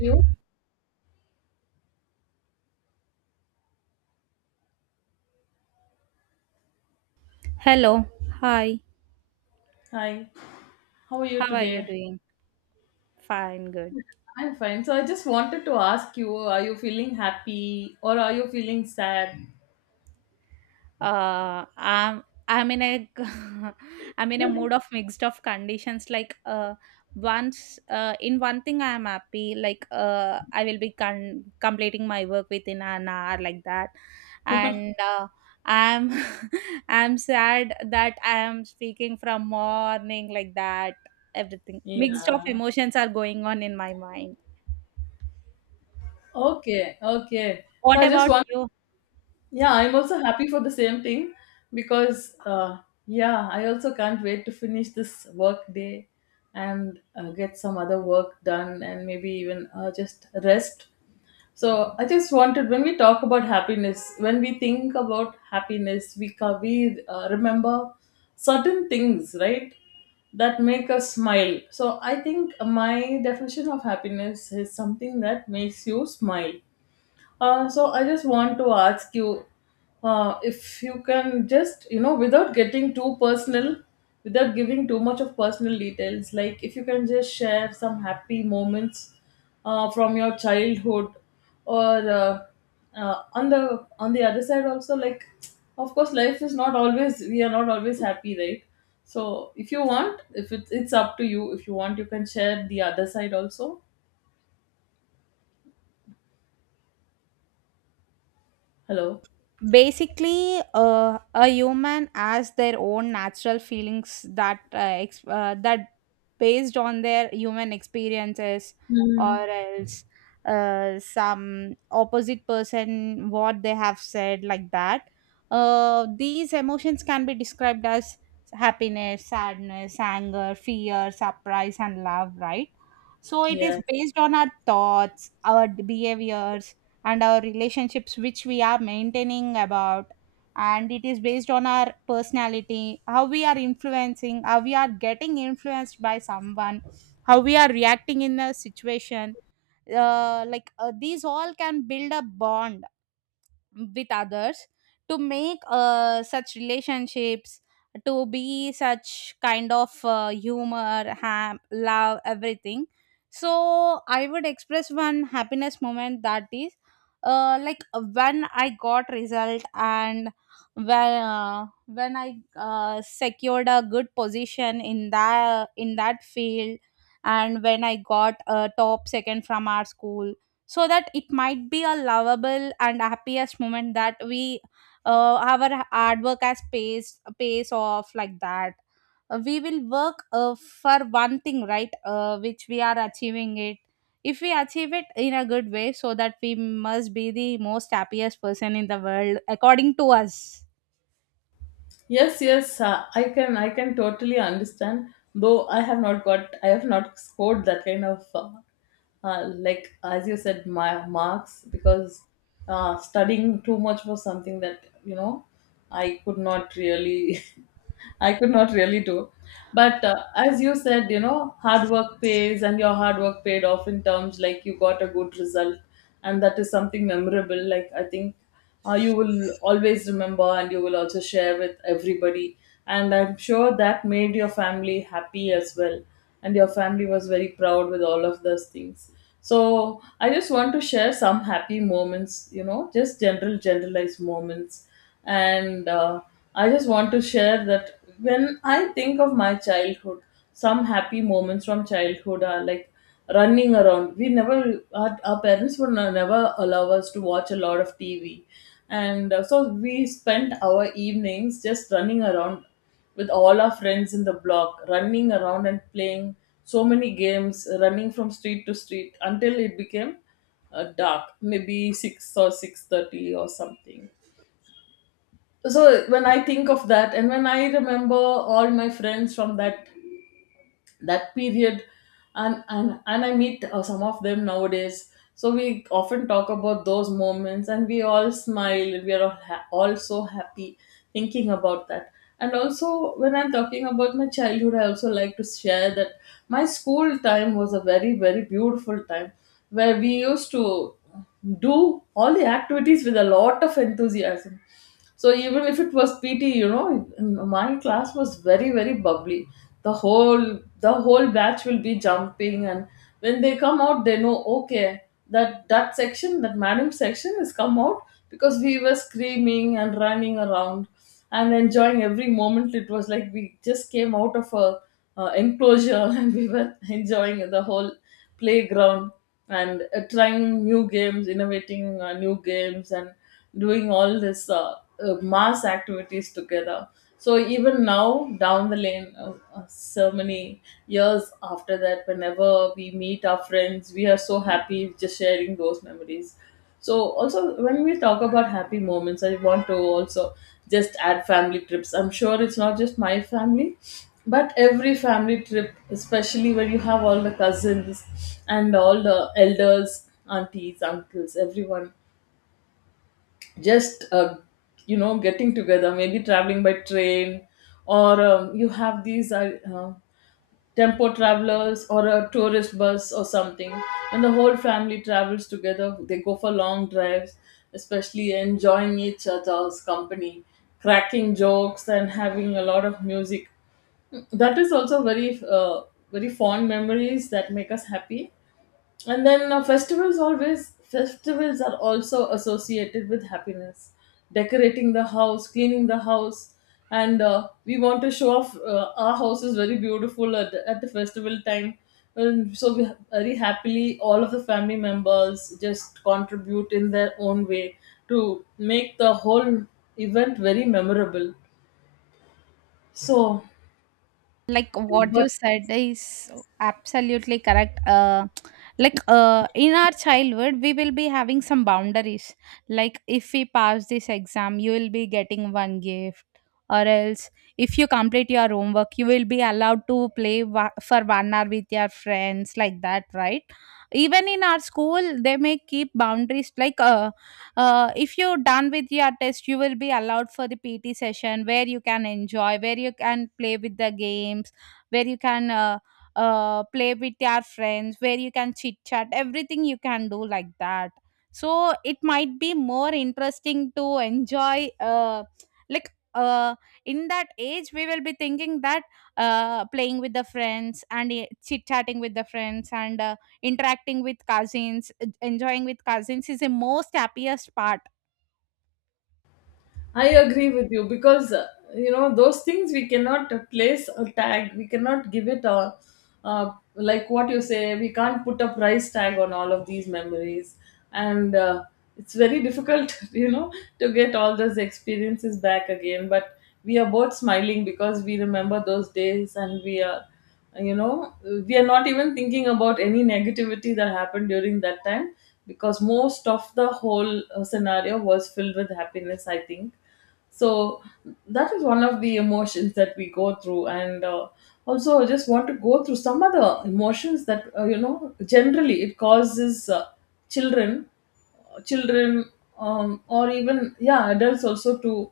You? Hello. Hi. Hi, how are you How are you today? doing? Fine, good. I'm fine. So I just wanted to ask you, are you feeling happy or are you feeling sad? Uh, I'm I'm in a I'm in a mood of mixed of conditions. Like once in one thing I am happy. Like I will be completing my work within an hour, like that. And I'm I'm sad that I am speaking from morning, like that. Everything mixed of Yeah. emotions are going on in my mind. Okay. Okay. So What I just about want, you? yeah, I'm also happy for the same thing because, yeah, I also can't wait to finish this work day and get some other work done and maybe even just rest. So I just wanted, when we talk about happiness, when we think about happiness, we remember certain things, right? That make us smile. So I think my definition of happiness is something that makes you smile. So I just want to ask you if you can just, you know, without getting too personal, without giving too much of personal details, like if you can just share some happy moments from your childhood, or uh, on the other side also, like of course life is not always, we are not always happy, right? So if you want, if it's up to you. If you want, you can share the other side also. Hello. Basically a human has their own natural feelings that that based on their human experiences, or Hmm. else some opposite person what they have said, like that. Uh, these emotions can be described as happiness, sadness, anger, fear, surprise, and love, right? So it is Yeah. based on our thoughts, our behaviors, and our relationships which we are maintaining about. And it is based on our personality, how we are influencing, how we are getting influenced by someone, how we are reacting in a situation. Uh, like these all can build a bond with others, to make such relationships, to be such kind of humor, ham, love, everything. So I would express one happiness moment, that is like when I got result, and when I secured a good position in that field, and when I got a top second from our school. So that it might be a lovable and happiest moment, that we our hard work has pays off, like that. We will work for one thing, right? Uh, which we are achieving it. If we achieve it in a good way, so that we must be the most happiest person in the world, according to us. Yes, yes, I can totally understand. Though I have not got, I have not scored that kind of, like as you said, my marks, because studying too much was something that, you know, I could not really, I could not really do. But as you said, you know, hard work pays, and your hard work paid off in terms like you got a good result, and that is something memorable. Like I think you will always remember and you will also share with everybody. And I'm sure that made your family happy as well. And your family was very proud with all of those things. So I just want to share some happy moments, you know, just general, generalized moments. And I just want to share that when I think of my childhood, some happy moments from childhood are like running around. We never, our parents would never allow us to watch a lot of TV. And so we spent our evenings just running around with all our friends in the block, running around and playing so many games, running from street to street until it became dark, maybe 6 or 6:30 or something. So when I think of that and when I remember all my friends from that period, and I meet some of them nowadays, so we often talk about those moments, and we all smile, and we are all so happy thinking about that. And also when I'm talking about my childhood, I also like to share that my school time was a very, very beautiful time where we used to do all the activities with a lot of enthusiasm. So even if it was PT, you know, my class was very, very bubbly. The whole batch will be jumping, and when they come out, they know, okay, that section, that madam section has come out, because we were screaming and running around and enjoying every moment. It was like we just came out of a enclosure and we were enjoying the whole playground and trying new games, innovating new games, and doing all this mass activities together. So even now, down the lane, so many years after that, whenever we meet our friends, we are so happy just sharing those memories. So also when we talk about happy moments, I want to also just add family trips. I'm sure it's not just my family, but every family trip, especially when you have all the cousins and all the elders, aunties, uncles, everyone just you know, getting together, maybe traveling by train, or you have these tempo travelers or a tourist bus or something, and the whole family travels together. They go for long drives, especially enjoying each other's company, cracking jokes, and having a lot of music. That is also very uh, very fond memories that make us happy. And then festivals, always festivals are also associated with happiness. Decorating the house, cleaning the house, and we want to show off. Our house is very beautiful at at the festival time. And so we very happily, all of the family members just contribute in their own way to make the whole event very memorable. So, Like what you but said is absolutely correct. Like in our childhood we will be having some boundaries. Like, if we pass this exam, you will be getting one gift. Or else, if you complete your homework, you will be allowed to play for one hour with your friends, like that, right? Even in our school they may keep boundaries, like if you're done with your test, you will be allowed for the pt session, where you can enjoy, where you can play with the games, where you can play with your friends, where you can chit chat everything, you can do, like that. So it might be more interesting to enjoy like in that age we will be thinking that playing with the friends, and chit chatting with the friends, and interacting with cousins, enjoying with cousins is the most happiest part. I agree with you because you know, those things we cannot place a tag. We cannot give it a like what you say. We can't put a price tag on all of these memories, and it's very difficult, you know, to get all those experiences back again. But we are both smiling because we remember those days, and we are, you know, we are not even thinking about any negativity that happened during that time, because most of the whole scenario was filled with happiness, I think. So that is one of the emotions that we go through. And also, I just want to go through some other emotions that you know, generally it causes children children, or even, yeah, adults also to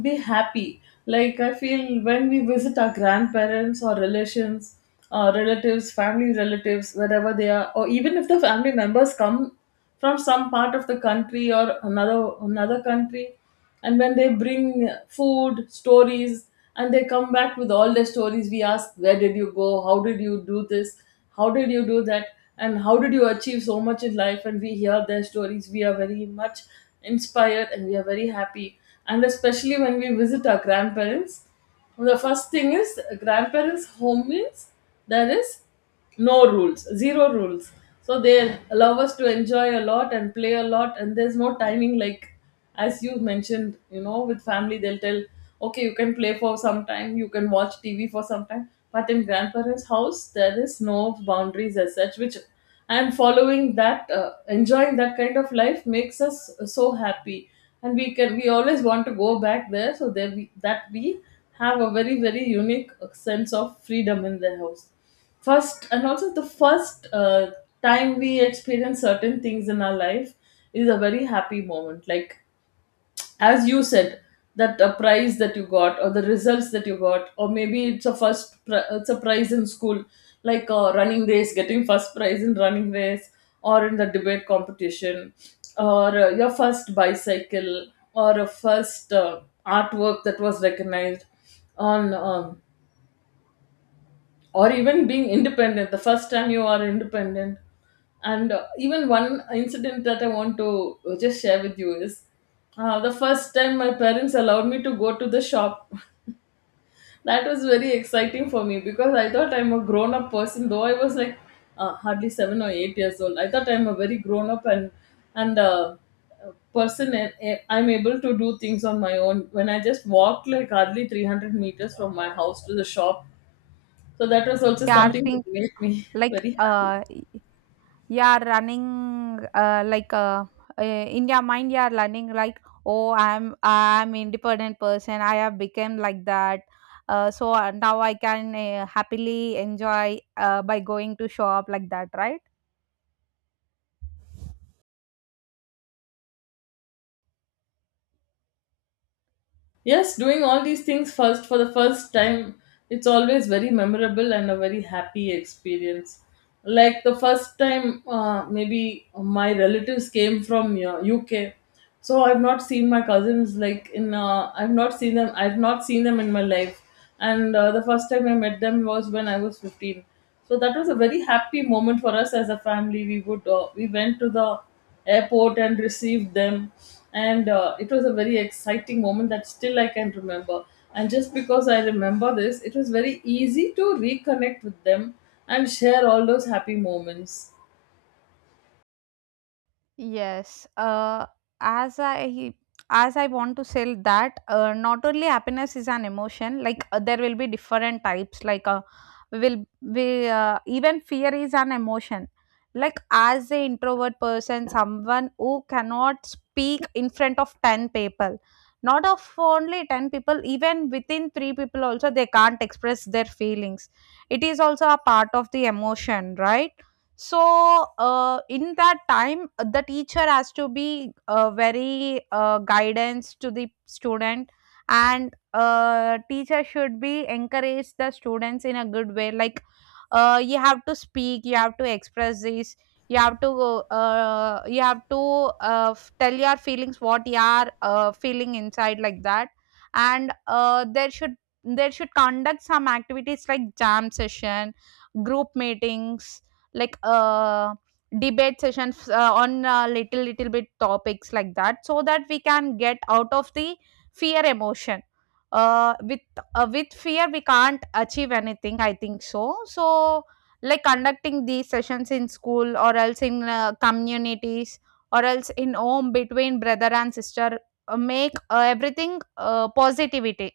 be happy. Like I feel when we visit our grandparents or relations, relatives, family relatives, wherever they are, or even if the family members come from some part of the country or another country, and when they bring food, stories, and they come back with all their stories, we ask, where did you go? How did you do this? How did you do that? And how did you achieve so much in life? And we hear their stories, we are very much inspired, and we are very happy. And especially when we visit our grandparents, the first thing is grandparents home means there is no rules, zero rules. So they allow us to enjoy a lot and play a lot, and there's no timing. Like as you mentioned, you know, with family they'll tell, okay, you can play for some time, you can watch TV for some time, but in grandparents house there is no boundaries as such, which, and following that, enjoying that kind of life makes us so happy, and we can, we always want to go back there. So there we, that we have a very, very unique sense of freedom in their house first. And also the first time we experience certain things in our life is a very happy moment, like as you said, that a prize that you got or the results that you got, or maybe it's it's a prize in school, like a running race, getting first prize in running race, or in the debate competition, or your first bicycle, or a first artwork that was recognized on or even being independent, the first time you are independent. And even one incident that I want to just share with you is the first time my parents allowed me to go to the shop. That was very exciting for me because I thought I'm a grown up person, though I was like hardly 7 or 8 years old. I thought I'm a very grown up and and uh, person, and I'm able to do things on my own when I just walked like hardly 300 meters from my house to the shop. So that was also You are something think, that made me like very happy. You are running in your mind you are learning, like, oh, I'm independent person, I have become, like that. Uh, so now I can happily enjoy by going to shop, like that, right? Yes, doing all these things first for the first time, it's always very memorable and a very happy experience. Like the first time, maybe my relatives came from UK, so I've not seen my cousins, like in I've not seen them, in my life, and the first time I met them was when I was 15. So that was a very happy moment for us as a family. We would we went to the airport and received them, and it was a very exciting moment that still I can remember. And just because I remember this, it was very easy to reconnect with them and share all those happy moments. Yes, as I as I want to sell that, not only happiness is an emotion. Like there will be different types. Like will we even fear is an emotion. Like as a introvert person, someone who cannot speak in front of 10 people, not of only 10 people, even within three people also they can't express their feelings. It is also a part of the emotion, right? So in that time the teacher has to be very guidance to the student. And teacher should be encourage the students in a good way, like you have to speak, you have to express this, you have to f- tell your feelings what you are feeling inside, like that. And there should conduct some activities like jam session, group meetings, like debate sessions on little bit topics, like that, so that we can get out of the fear emotion. Uh with uh, with fear we can't achieve anything, I think so. So like conducting these sessions in school, or else in communities, or else in home between brother and sister, make everything positivity.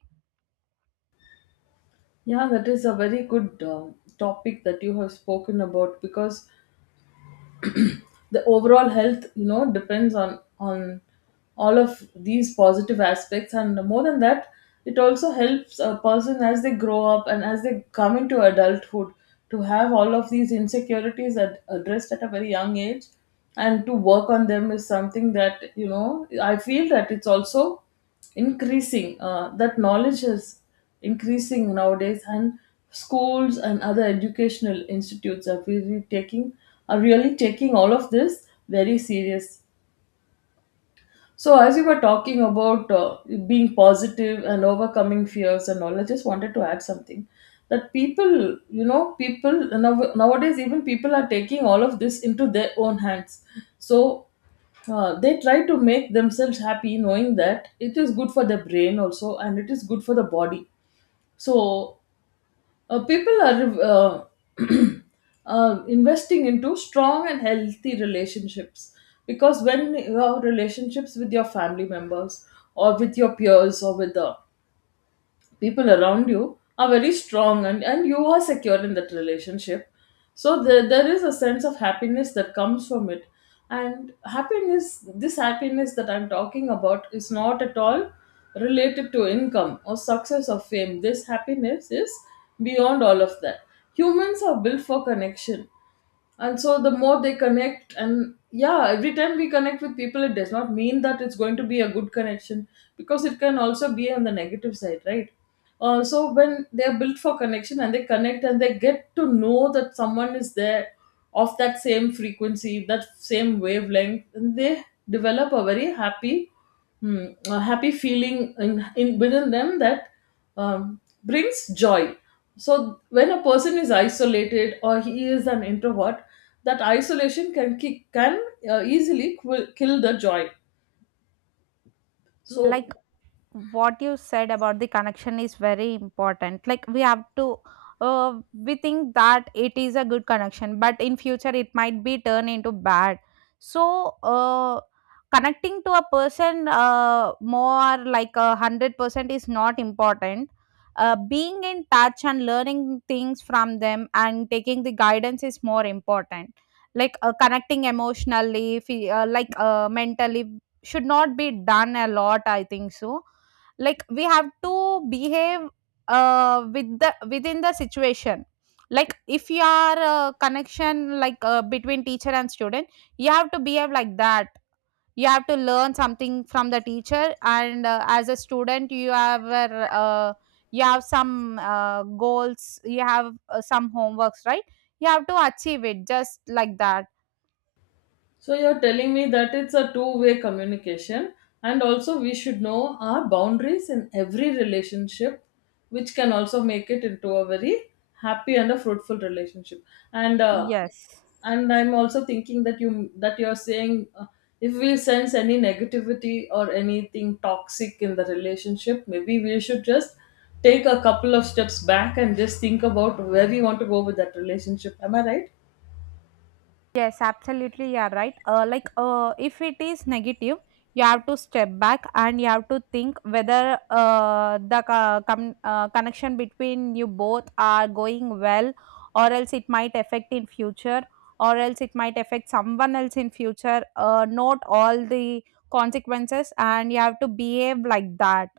Yeah, that is a very good topic that you have spoken about, because the overall health you know depends on all of these positive aspects. And more than that, it also helps a person as they grow up and as they come into adulthood to have all of these insecurities addressed at a very young age, and to work on them is something that, you know, I feel that it's also increasing, that knowledge is increasing nowadays. And schools and other educational institutes are really taking all of this very serious. So as you were talking about being positive and overcoming fears and all, I just wanted to add something, that people, you know, nowadays even people are taking all of this into their own hands. So they try to make themselves happy, knowing that it is good for the brain also, and it is good for the body. So people are uh, investing into strong and healthy relationships, because when you have relationships with your family members, or with your peers, or with the people around you are very strong, and you are secure in that relationship, so there is a sense of happiness that comes from it. And happiness this happiness that I'm talking about is not at all related to income or success or fame. This happiness is beyond all of that. Humans are built for connection, and so the more they connect, and yeah, every time we connect with people it does not mean that it's going to be a good connection, because it can also be on the negative side, right? So when they are built for connection and they connect and they get to know that someone is there of that same frequency, that same wavelength, and they develop a very a happy feeling in within them that um, brings joy. So when a person is isolated or he is an introvert, that isolation can can easily kill the joy. Like So, what you said about the connection is very important. Like we have to we think that it is a good connection, but in future it might be turned into bad. So connecting to a person more like 100% is not important. Uh, being in touch and learning things from them and taking the guidance is more important. Like connecting emotionally, like mentally should not be done a lot, I think so. Like we have to behave with the, within the situation. Like, if you are a connection, like between teacher and student, you have to behave like that. You have to learn something from the teacher, and as a student you have a, you have some goals, you have some homeworks, right? You have to achieve it, just like that. so you're telling me that it's a two-way communication, and also we should know our boundaries in every relationship, which can also make it into a very happy and a fruitful relationship. And uh, Yes. and I'm also thinking that you're saying if we sense any negativity or anything toxic in the relationship, maybe we should just take a couple of steps back and just think about where we want to go with that relationship. Am I right? Yes, absolutely, you are right. Like, if it is negative, you have to step back and you have to think whether the connection between you both are going well, or else it might affect in future, or else it might affect someone else in future. Note all the consequences, and you have to behave like that.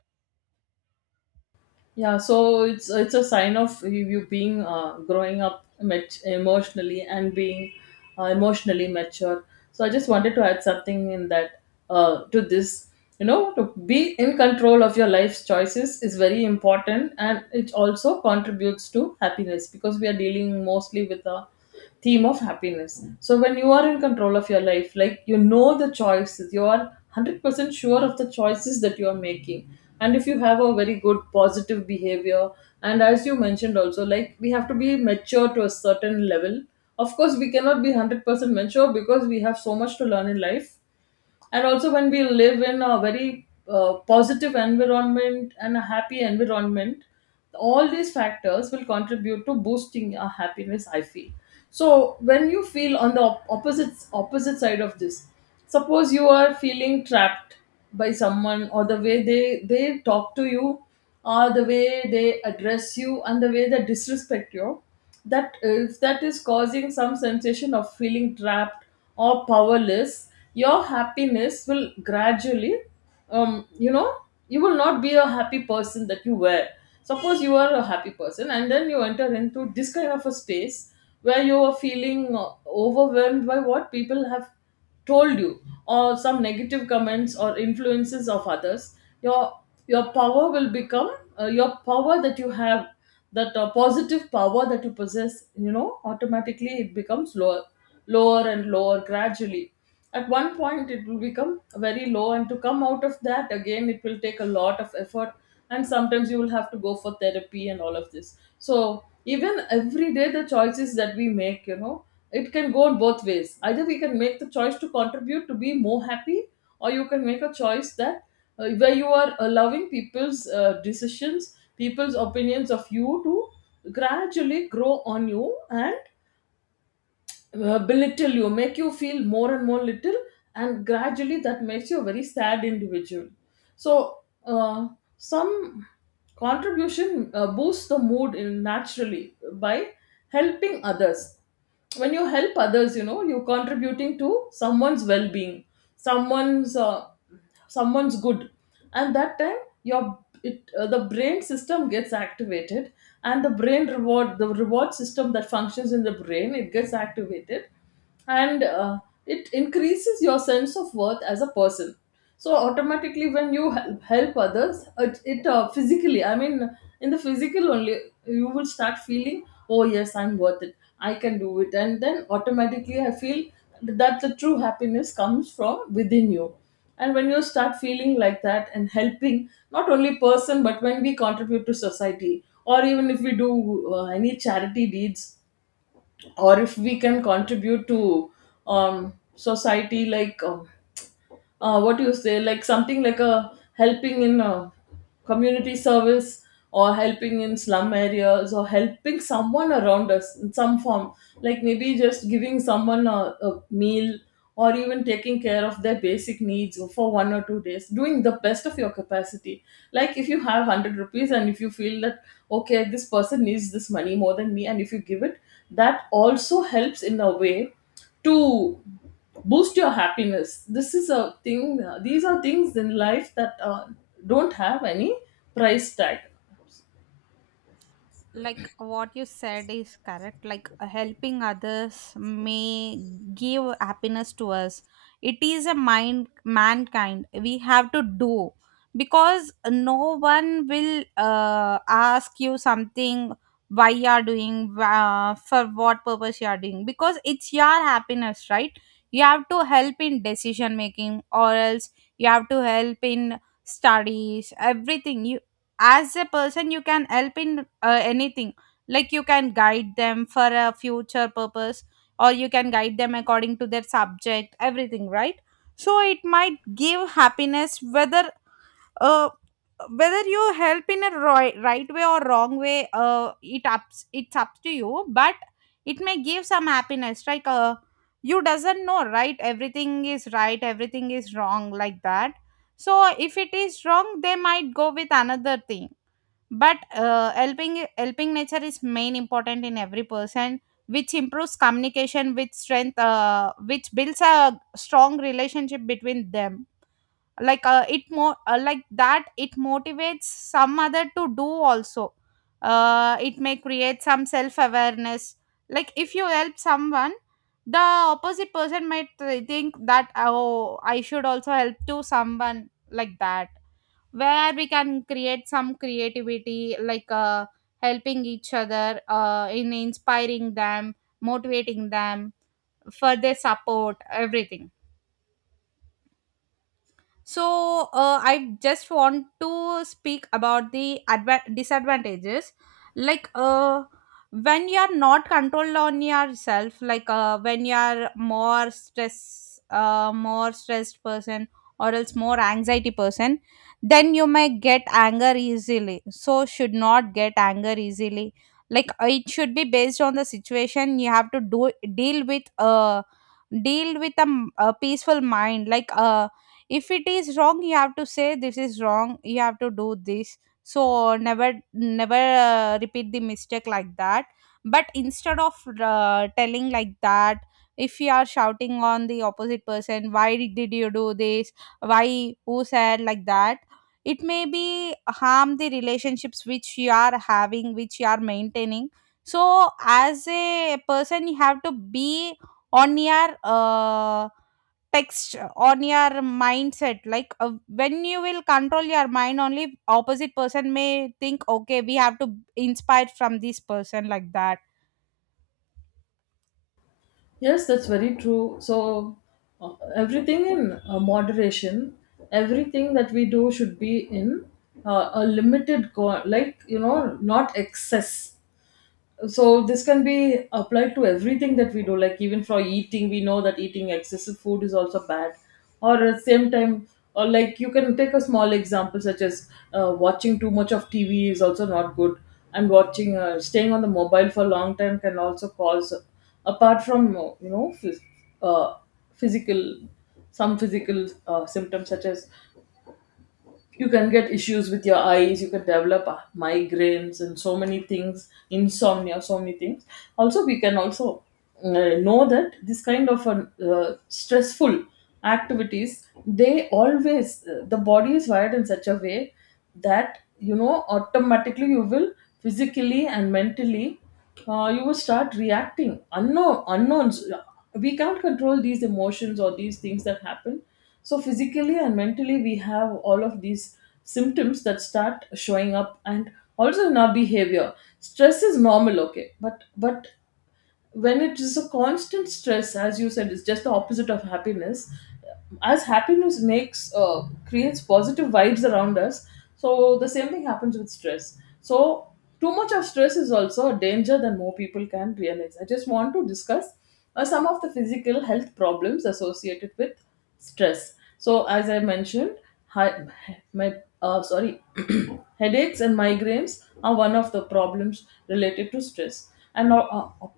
Yeah, so it's a sign of you being, growing up emotionally and being emotionally mature. So I just wanted to add something in that, to this, you know, to be in control of your life's choices is very important, and it also contributes to happiness, because we are dealing mostly with a theme of happiness. So when you are in control of your life, like you know the choices, you are 100% sure of the choices that you are making, and if you have a very good positive behavior, and as you mentioned also, like we have to be mature to a certain level. Of course, we cannot be 100% mature because we have so much to learn in life. And also when we live in a very positive environment and a happy environment, all these factors will contribute to boosting our happiness, I feel. So when you feel on the opposite side of this, suppose you are feeling trapped by someone, or the way they talk to you, or the way they address you and the way they disrespect you, that if that is causing some sensation of feeling trapped or powerless, your happiness will gradually, you know, you will not be a happy person that you were. Suppose you are a happy person and then you enter into this kind of a space where you are feeling overwhelmed by what people have told you, or some negative comments or influences of others, your your power will become your power that you have, that positive power that you possess, you know, automatically it becomes lower, lower and lower gradually. At one point it will become very low, and to come out of that again it will take a lot of effort, and sometimes you will have to go for therapy and all of this. So even every day, the choices that we make, you know, it can go in both ways: either we can make the choice to contribute to be more happy, or you can make a choice that, where you are allowing people's opinions of you to gradually grow on you and belittle you, make you feel more and more little, and gradually that makes you a very sad individual. So, uh, some contribution boosts the mood in naturally by helping others. When you help others, you know, you're contributing to someone's well-being, someone's uh, someone's good, and that time your the brain system gets activated, and the brain reward the reward system that functions in the brain, it gets activated, and it increases your sense of worth as a person. So automatically when you help others, it physically, I mean in the physical only, you will start feeling, oh yes, I'm worth it, I can do it, and then automatically I feel that the true happiness comes from within you. And when you start feeling like that and helping not only person, but when we contribute to society, or even if we do any charity deeds, or if we can contribute to society, like, what do you say, like something like a helping in a community service, or helping in slum areas, or helping someone around us in some form, like maybe just giving someone a meal, or even taking care of their basic needs for one or two days, doing the best of your capacity. Like if you have 100 rupees and if you feel that, okay, this person needs this money more than me, and if you give it, that also helps in a way to boost your happiness. This is a thing, these are things in life that don't have any price tag. Like what you said is correct. Like helping others may give happiness to us. It is a mind mankind we have to do, because no one will ask you something, why you are doing for what purpose you are doing, because it's your happiness, right? You have to help in decision making, or else you have to help in studies, everything. You as a person you can help in anything. Like you can guide them for a future purpose, or you can guide them according to their subject, everything, right? So it might give happiness, whether uh, whether you help in a right way or wrong way, it ups it's up to you, but it may give some happiness. Like you doesn't know, right? Everything is right, everything is wrong, like that. So if it is wrong they might go with another thing, but helping nature is main important in every person, which improves communication, which strength which builds a strong relationship between them. Like it more like that, it motivates some other to do also. Uh, it may create some self awareness. Like if you help someone, the opposite person might think that, oh, I should also help to someone, like that, where we can create some creativity, like helping each other in inspiring them, motivating them, for their support, everything. So I just want to speak about the disadvantages. Like when you are not controlled on yourself, like when you are more stress, more stressed person, or else more anxiety person, then you may get anger easily. So should not get anger easily. Like it should be based on the situation. You have to do deal with a peaceful mind. Like if it is wrong, you have to say this is wrong, you have to do this, so never repeat the mistake, like that. But instead of telling like that, if you are shouting on the opposite person, why did you do this, why, who said like that, it may be harm the relationships which you are having, which you are maintaining. So as a person you have to be on your text on your mindset, like when you will control your mind only opposite person may think, okay, we have to inspire from this person, like that. Yes, that's very true. So everything in moderation, everything that we do should be in a limited, like you know, not excess. So this can be applied to everything that we do, like even for eating, we know that eating excessive food is also bad, or at the same time, or like you can take a small example such as watching too much of TV is also not good. And watching, staying on the mobile for a long time can also cause, apart from, you know, uh, physical, some physical symptoms, such as you can get issues with your eyes, you can develop migraines and so many things, insomnia, so many things. Also, we can also know that this kind of an, stressful activities, they always, the body is wired in such a way that, you know, automatically you will physically and mentally, you will start reacting unknown unknowns, we can't control these emotions or these things that happen. So, physically and mentally, we have all of these symptoms that start showing up and also in our behavior. Stress is normal, okay, but when it is a constant stress, as you said, it's just the opposite of happiness. As happiness makes, creates positive vibes around us, so the same thing happens with stress. So too much of stress is also a danger than more people can realize. I just want to discuss some of the physical health problems associated with stress. So as I mentioned, hi, my sorry, headaches and migraines are one of the problems related to stress. And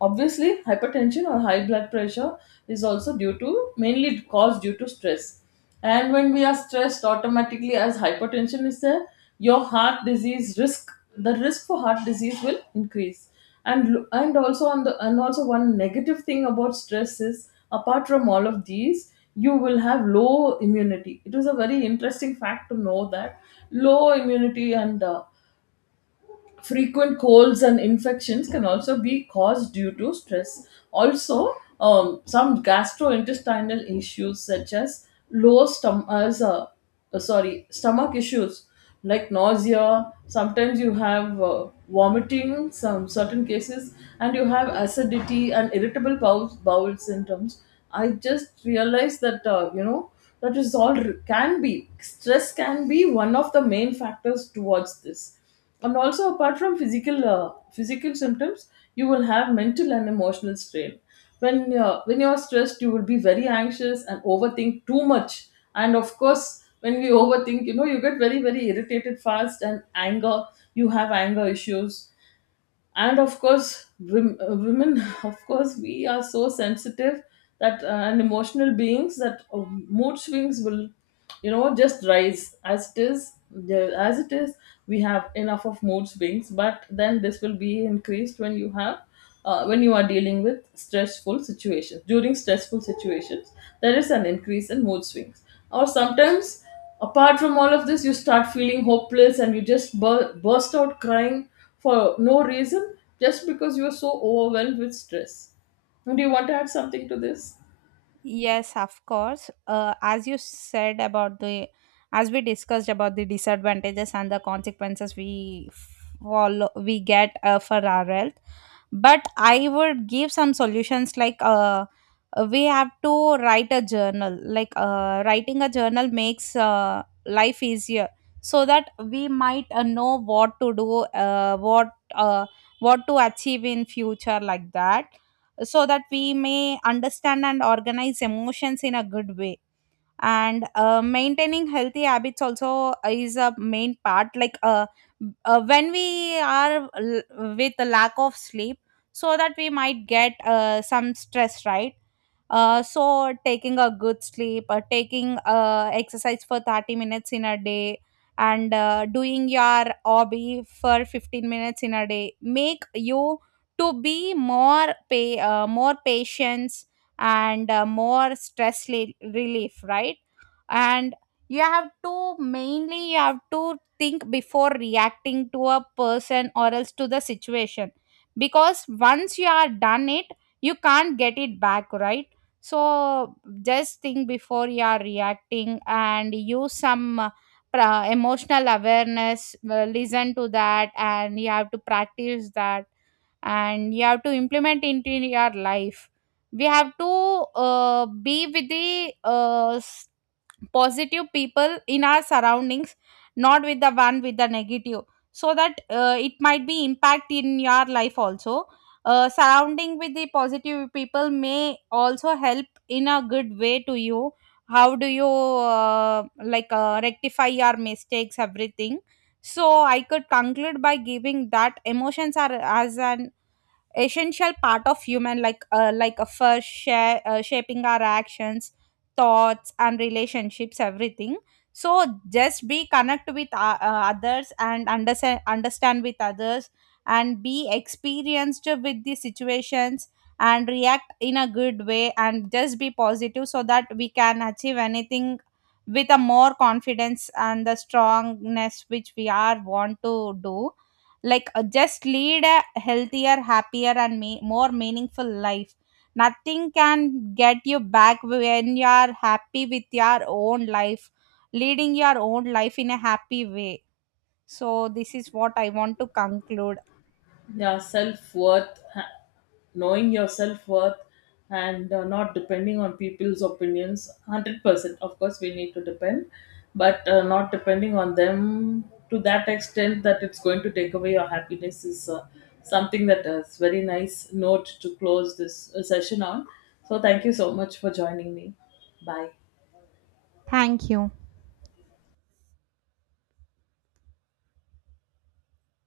obviously, hypertension or high blood pressure is also due to, mainly caused due to stress. And when we are stressed, automatically as hypertension is there, your heart disease risk, the risk for heart disease will increase. And lo- and also on the And also, one negative thing about stress is, apart from all of these, you will have low immunity. It was a very interesting fact to know that low immunity and frequent colds and infections can also be caused due to stress. Also, some gastrointestinal issues such as stomach issues like nausea. Sometimes you have vomiting, some certain cases, and you have acidity and irritable bowel symptoms. I just realized that, you know, that can be, stress can be one of the main factors towards this. And also, apart from physical symptoms, you will have mental and emotional strain. When when you are stressed, you will be very anxious and overthink too much. And of course when we overthink, you know, you get very very irritated fast, and anger, you have anger issues. And of course, women of course we are so sensitive, that and emotional beings, that mood swings will, you know, just rise. As it is, we have enough of mood swings, but then this will be increased when you have, when you are dealing with stressful situations. During stressful situations, there is an increase in mood swings. Or sometimes, apart from all of this, you start feeling hopeless and you just burst out crying for no reason, just because you are so overwhelmed with stress. Do you want to add something to this? Yes, of course. As you said about the, as we discussed about the disadvantages and the consequences we follow, we get for our health. But I would give some solutions, like we have to write a journal. Like writing a journal makes life easier, so that we might know what to do, what to achieve in future, like that, so that we may understand and organize emotions in a good way. And maintaining healthy habits also is a main part, like when we are with a lack of sleep, so that we might get some stress, right? Uh, so taking a good sleep, taking exercise for 30 minutes in a day, and doing your hobby for 15 minutes in a day make you to be more patience, and more stress relief, right? And you have to mainly you have to think before reacting to a person, or else to the situation, because once you are done it, you can't get it back, right? So just think before you are reacting, and use some emotional awareness, listen to that, and you have to practice that, and you have to implement into your life. We have to be with the positive people in our surroundings, not with the one with the negative, so that it might be impact in your life also. Uh, surrounding with the positive people may also help in a good way to you. How do you like rectify your mistakes, everything. So I could conclude by giving that emotions are as an essential part of human, like a first share, shaping our actions, thoughts, and relationships, everything. So just be connect with others, and understand with others, and be experienced with the situations, and react in a good way, and just be positive, so that we can achieve anything with a more confidence and the strongness which we are want to do. Like just lead a healthier, happier, and me more meaningful life. Nothing can get you back when you are happy with your own life, leading your own life in a happy way. So this is what I want to conclude. Yeah, self worth, knowing your self worth, and not depending on people's opinions 100%. Of course, we need to depend, but not depending on them to that extent that it's going to take away your happiness, is something that is very nice note to close this session on. So thank you so much for joining me. Bye. Thank you.